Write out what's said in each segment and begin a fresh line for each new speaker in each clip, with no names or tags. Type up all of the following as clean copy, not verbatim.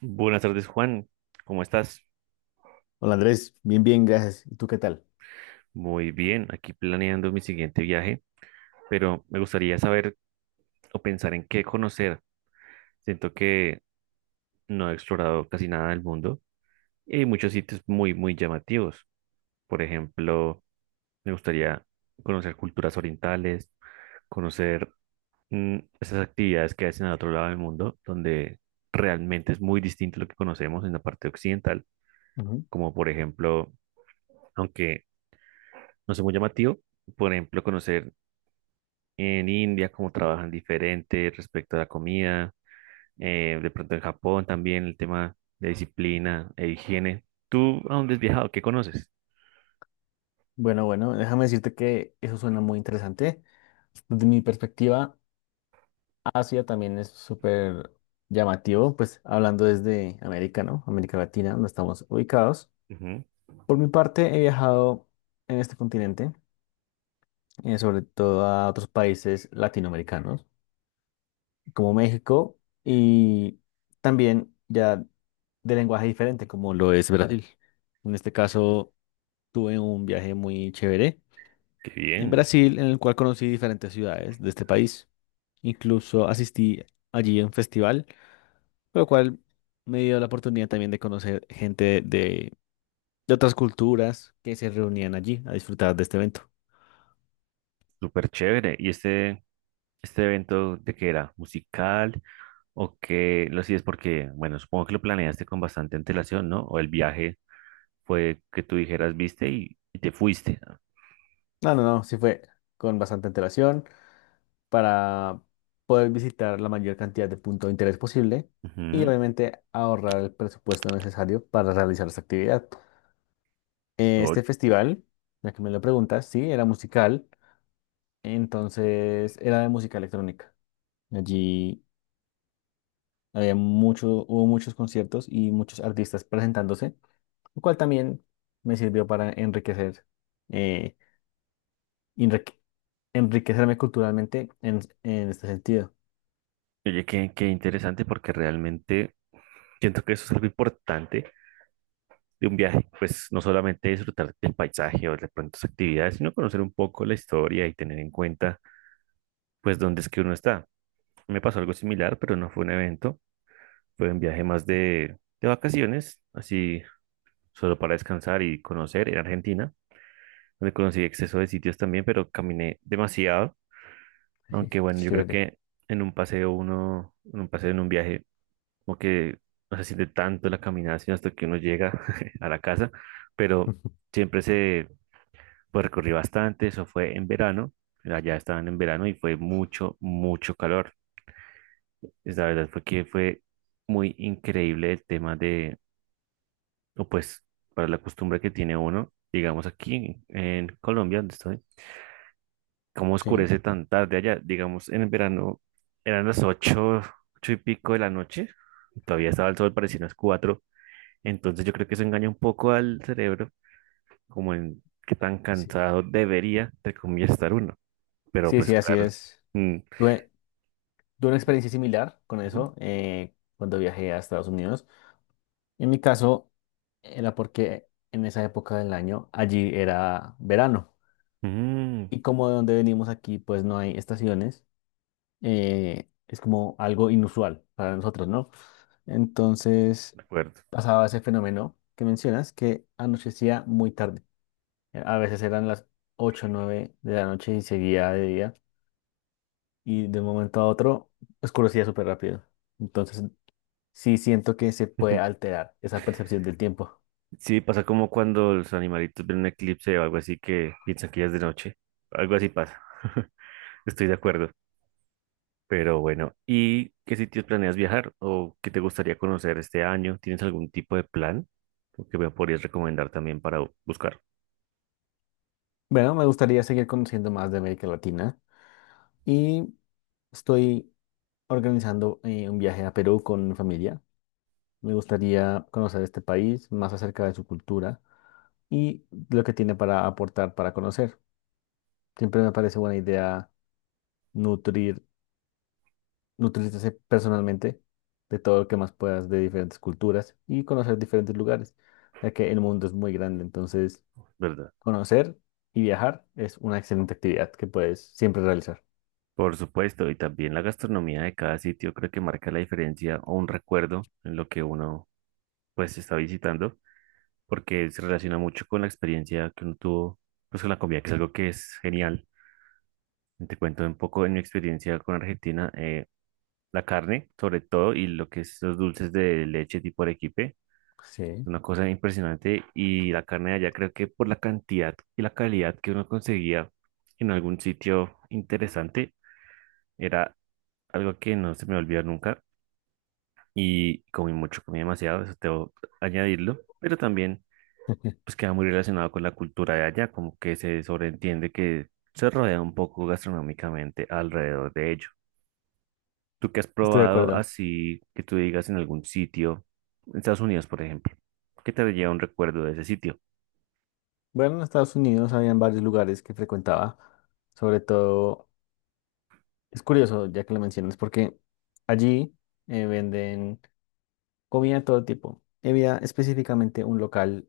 Buenas tardes, Juan. ¿Cómo estás?
Hola Andrés, bien, bien, gracias. ¿Y tú qué tal?
Muy bien, aquí planeando mi siguiente viaje, pero me gustaría saber o pensar en qué conocer. Siento que no he explorado casi nada del mundo y hay muchos sitios muy, muy llamativos. Por ejemplo, me gustaría conocer culturas orientales, conocer esas actividades que hacen al otro lado del mundo, donde realmente es muy distinto lo que conocemos en la parte occidental,
Ujú.
como por ejemplo, aunque no sea muy llamativo, por ejemplo, conocer en India, cómo trabajan diferente respecto a la comida, de pronto en Japón también el tema de disciplina e higiene. ¿Tú a dónde has viajado? ¿Qué conoces?
Bueno, bueno, déjame decirte que eso suena muy interesante. Desde mi perspectiva, Asia también es súper llamativo, pues hablando desde América, ¿no? América Latina, donde estamos ubicados.
Ujú.
Por mi parte, he viajado en este continente, sobre todo a otros países latinoamericanos, como México, y también ya de lenguaje diferente, como lo es Brasil. En este caso, tuve un viaje muy chévere
Qué
en
bien,
Brasil, en el cual conocí diferentes ciudades de este país. Incluso asistí allí a un festival, por lo cual me dio la oportunidad también de conocer de otras culturas que se reunían allí a disfrutar de este evento.
súper chévere. ¿Y este evento de qué era? ¿Musical o qué lo hacías? Porque, bueno, supongo que lo planeaste con bastante antelación, ¿no? O el viaje fue que tú dijeras, viste y te fuiste.
No, no, no, sí fue con bastante antelación, para poder visitar la mayor cantidad de puntos de interés posible y
Ujú.
obviamente ahorrar el presupuesto necesario para realizar esta actividad.
Oye,
Este festival, ya que me lo preguntas, sí, era musical, entonces era de música electrónica. Allí hubo muchos conciertos y muchos artistas presentándose, lo cual también me sirvió para enriquecer, eh, enrique- enriquecerme culturalmente en este sentido.
oye, qué, qué interesante porque realmente siento que eso es algo importante de un viaje, pues no solamente disfrutar del paisaje o de pronto sus actividades, sino conocer un poco la historia y tener en cuenta pues dónde es que uno está. Me pasó algo similar, pero no fue un evento, fue un viaje más de vacaciones, así solo para descansar y conocer en Argentina, donde conocí exceso de sitios también, pero caminé demasiado, aunque bueno, yo creo
Chévere.
que en un paseo uno, en un paseo en un viaje como que no se siente tanto la caminación hasta que uno llega a la casa, pero siempre se pues, recorrí bastante, eso fue en verano, allá estaban en verano y fue mucho, mucho calor. Es la verdad fue que fue muy increíble el tema de, o pues para la costumbre que tiene uno, digamos aquí Colombia, donde estoy, cómo
Sí.
oscurece tan tarde allá, digamos en el verano eran las ocho, ocho y pico de la noche, y todavía estaba el sol, parecían las cuatro. Entonces yo creo que eso engaña un poco al cerebro, como en qué tan
Sí.
cansado debería, entre comillas, estar uno. Pero
Sí,
pues
sí, así
claro.
es.
mm,
Tuve, tuve una experiencia similar con
ujú,
eso cuando viajé a Estados Unidos. En mi caso, era porque en esa época del año allí era verano.
mm,
Y como de donde venimos aquí, pues no hay estaciones, es como algo inusual para nosotros, ¿no? Entonces
de acuerdo.
pasaba ese fenómeno que mencionas, que anochecía muy tarde. A veces eran las 8 o 9 de la noche y seguía de día. Y de un momento a otro oscurecía súper rápido. Entonces, sí siento que se puede alterar esa percepción del tiempo.
Sí, pasa como cuando los animalitos ven un eclipse o algo así que piensan que ya es de noche. Algo así pasa. Estoy de acuerdo. Pero bueno, ¿y qué sitios planeas viajar o qué te gustaría conocer este año? ¿Tienes algún tipo de plan o que me podrías recomendar también para buscar?
Bueno, me gustaría seguir conociendo más de América Latina y estoy organizando un viaje a Perú con mi familia. Me gustaría conocer este país, más acerca de su cultura y lo que tiene para aportar, para conocer. Siempre me parece buena idea nutrir nutrirse personalmente de todo lo que más puedas de diferentes culturas y conocer diferentes lugares, ya que el mundo es muy grande, entonces
¿Verdad?
conocer y viajar es una excelente actividad que puedes siempre realizar.
Por supuesto, y también la gastronomía de cada sitio creo que marca la diferencia o un recuerdo en lo que uno pues está visitando, porque se relaciona mucho con la experiencia que uno tuvo pues con la comida, que es algo que es genial. Te cuento un poco en mi experiencia con Argentina, la carne sobre todo y lo que es los dulces de leche tipo arequipe,
Sí.
una cosa impresionante y la carne de allá creo que por la cantidad y la calidad que uno conseguía en algún sitio interesante era algo que no se me va a olvidar nunca y comí mucho, comí demasiado, eso tengo que añadirlo, pero también pues queda muy relacionado con la cultura de allá, como que se sobreentiende que se rodea un poco gastronómicamente alrededor de ello. ¿Tú qué has
Estoy de
probado
acuerdo.
así que tú digas en algún sitio, en Estados Unidos, por ejemplo? ¿Qué te lleva un recuerdo de ese sitio?
Bueno, en Estados Unidos habían varios lugares que frecuentaba, sobre todo, es curioso ya que lo mencionas, porque allí venden comida de todo tipo. Había específicamente un local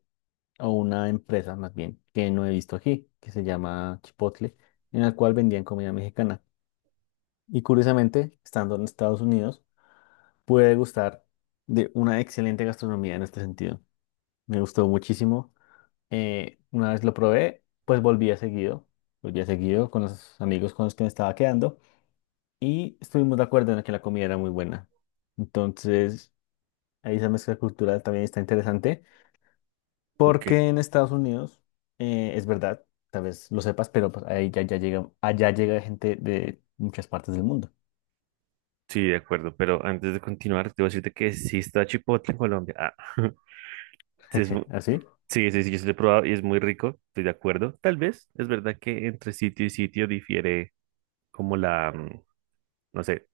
o una empresa más bien que no he visto aquí, que se llama Chipotle, en la cual vendían comida mexicana. Y curiosamente, estando en Estados Unidos, pude gustar de una excelente gastronomía en este sentido. Me gustó muchísimo. Una vez lo probé, pues volví a seguido con los amigos con los que me estaba quedando y estuvimos de acuerdo en que la comida era muy buena. Entonces, ahí esa mezcla cultural también está interesante.
Ok,
Porque en Estados Unidos, es verdad, tal vez lo sepas, pero pues, ya llega, allá llega gente de muchas partes del mundo.
sí, de acuerdo, pero antes de continuar, te voy a decirte que sí está Chipotle en Colombia. Ah, sí es mu-
¿Así?
sí, sí, sí, yo sí lo he probado y es muy rico, estoy de acuerdo. Tal vez es verdad que entre sitio y sitio difiere como no sé,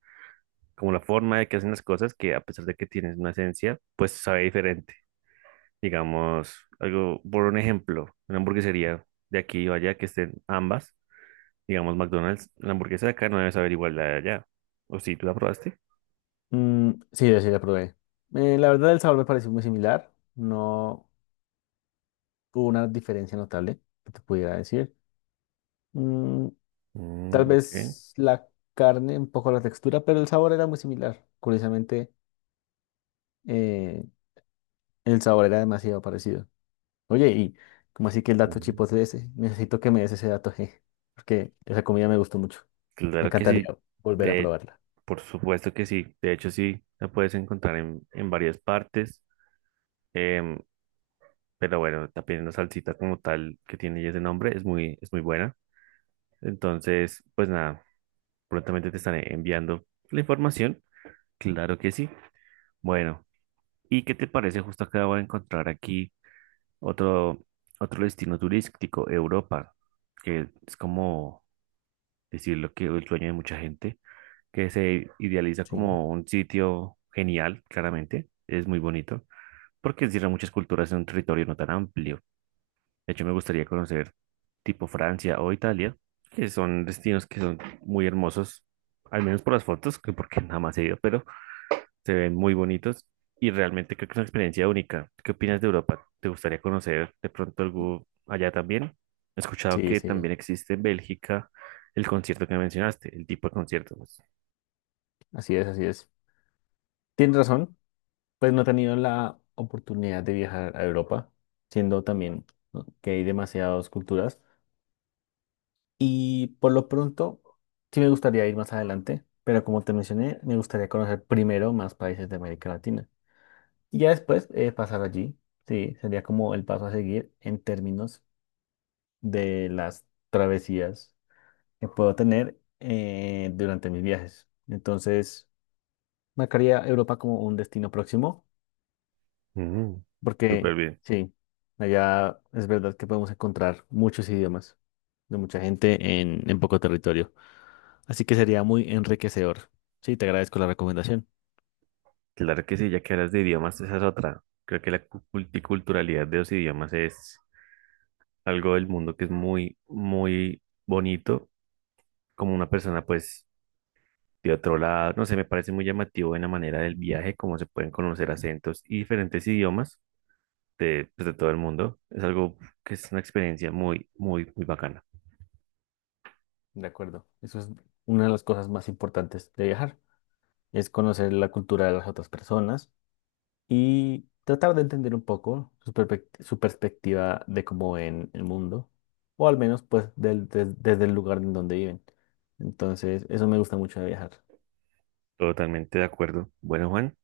como la forma de que hacen las cosas, que a pesar de que tienes una esencia, pues sabe diferente. Digamos, algo, por un ejemplo, una hamburguesería de aquí o allá que estén ambas, digamos McDonald's, la hamburguesa de acá no debe saber igual la de allá. ¿O si tú la probaste?
Mm, sí, yo sí la probé. La verdad, el sabor me pareció muy similar. No hubo una diferencia notable que te pudiera decir. Mm, tal
Mm, ok.
vez la carne, un poco la textura, pero el sabor era muy similar. Curiosamente, eh, el sabor era demasiado parecido. Oye, y como así que el dato
Ujú.
chipotle ese, necesito que me des ese dato, je, porque esa comida me gustó mucho. Me
Claro que
encantaría
sí.
volver a
De,
probarla.
por supuesto que sí. De hecho, sí, la puedes encontrar en varias partes. Em, pero bueno, también la salsita como tal que tiene ya ese nombre es muy buena. Entonces, pues nada, prontamente te estaré enviando la información. Claro que sí. Bueno, ¿y qué te parece? Justo acabo de encontrar aquí otro, otro destino turístico, Europa, que es como decirlo que el sueño de mucha gente, que se idealiza
Sí,
como un sitio genial, claramente. Es muy bonito, porque encierra muchas culturas en un territorio no tan amplio. De hecho, me gustaría conocer tipo Francia o Italia, que son destinos que son muy hermosos, al menos por las fotos, que porque nada más he ido, pero se ven muy bonitos y realmente creo que es una experiencia única. ¿Qué opinas de Europa? ¿Te gustaría conocer de pronto algo allá también? He escuchado
sí,
que
sí,
también existe en Bélgica el concierto que mencionaste, el tipo de concierto, pues.
así es, así es. Tienes razón, pues no he tenido la oportunidad de viajar a Europa, siendo también ¿no? que hay demasiadas culturas. Y por lo pronto, sí me gustaría ir más adelante, pero como te mencioné, me gustaría conocer primero más países de América Latina. Y ya después pasar allí. Sí, sería como el paso a seguir en términos de las travesías que puedo tener durante mis viajes. Entonces, marcaría Europa como un destino próximo,
Mm,
porque
súper bien.
sí, allá es verdad que podemos encontrar muchos idiomas de mucha gente en poco territorio. Así que sería muy enriquecedor. Sí, te agradezco la recomendación.
Claro que sí, ya que hablas de idiomas, esa es otra. Creo que la multiculturalidad de los idiomas es algo del mundo que es muy, muy bonito, como una persona pues de otro lado, no sé, me parece muy llamativo en la manera del viaje, cómo se pueden conocer acentos y diferentes idiomas de, pues, de todo el mundo. Es algo que es una experiencia muy, muy, muy bacana.
De acuerdo. Eso es una de las cosas más importantes de viajar, es conocer la cultura de las otras personas y tratar de entender un poco su perspectiva de cómo ven el mundo, o al menos pues desde el lugar en donde viven. Entonces, eso me gusta mucho de viajar.
Totalmente de acuerdo. Bueno, Juan,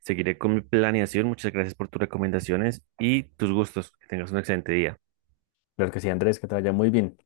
seguiré con mi planeación. Muchas gracias por tus recomendaciones y tus gustos. Que tengas un excelente día.
Claro que sí, Andrés, que te vaya muy bien.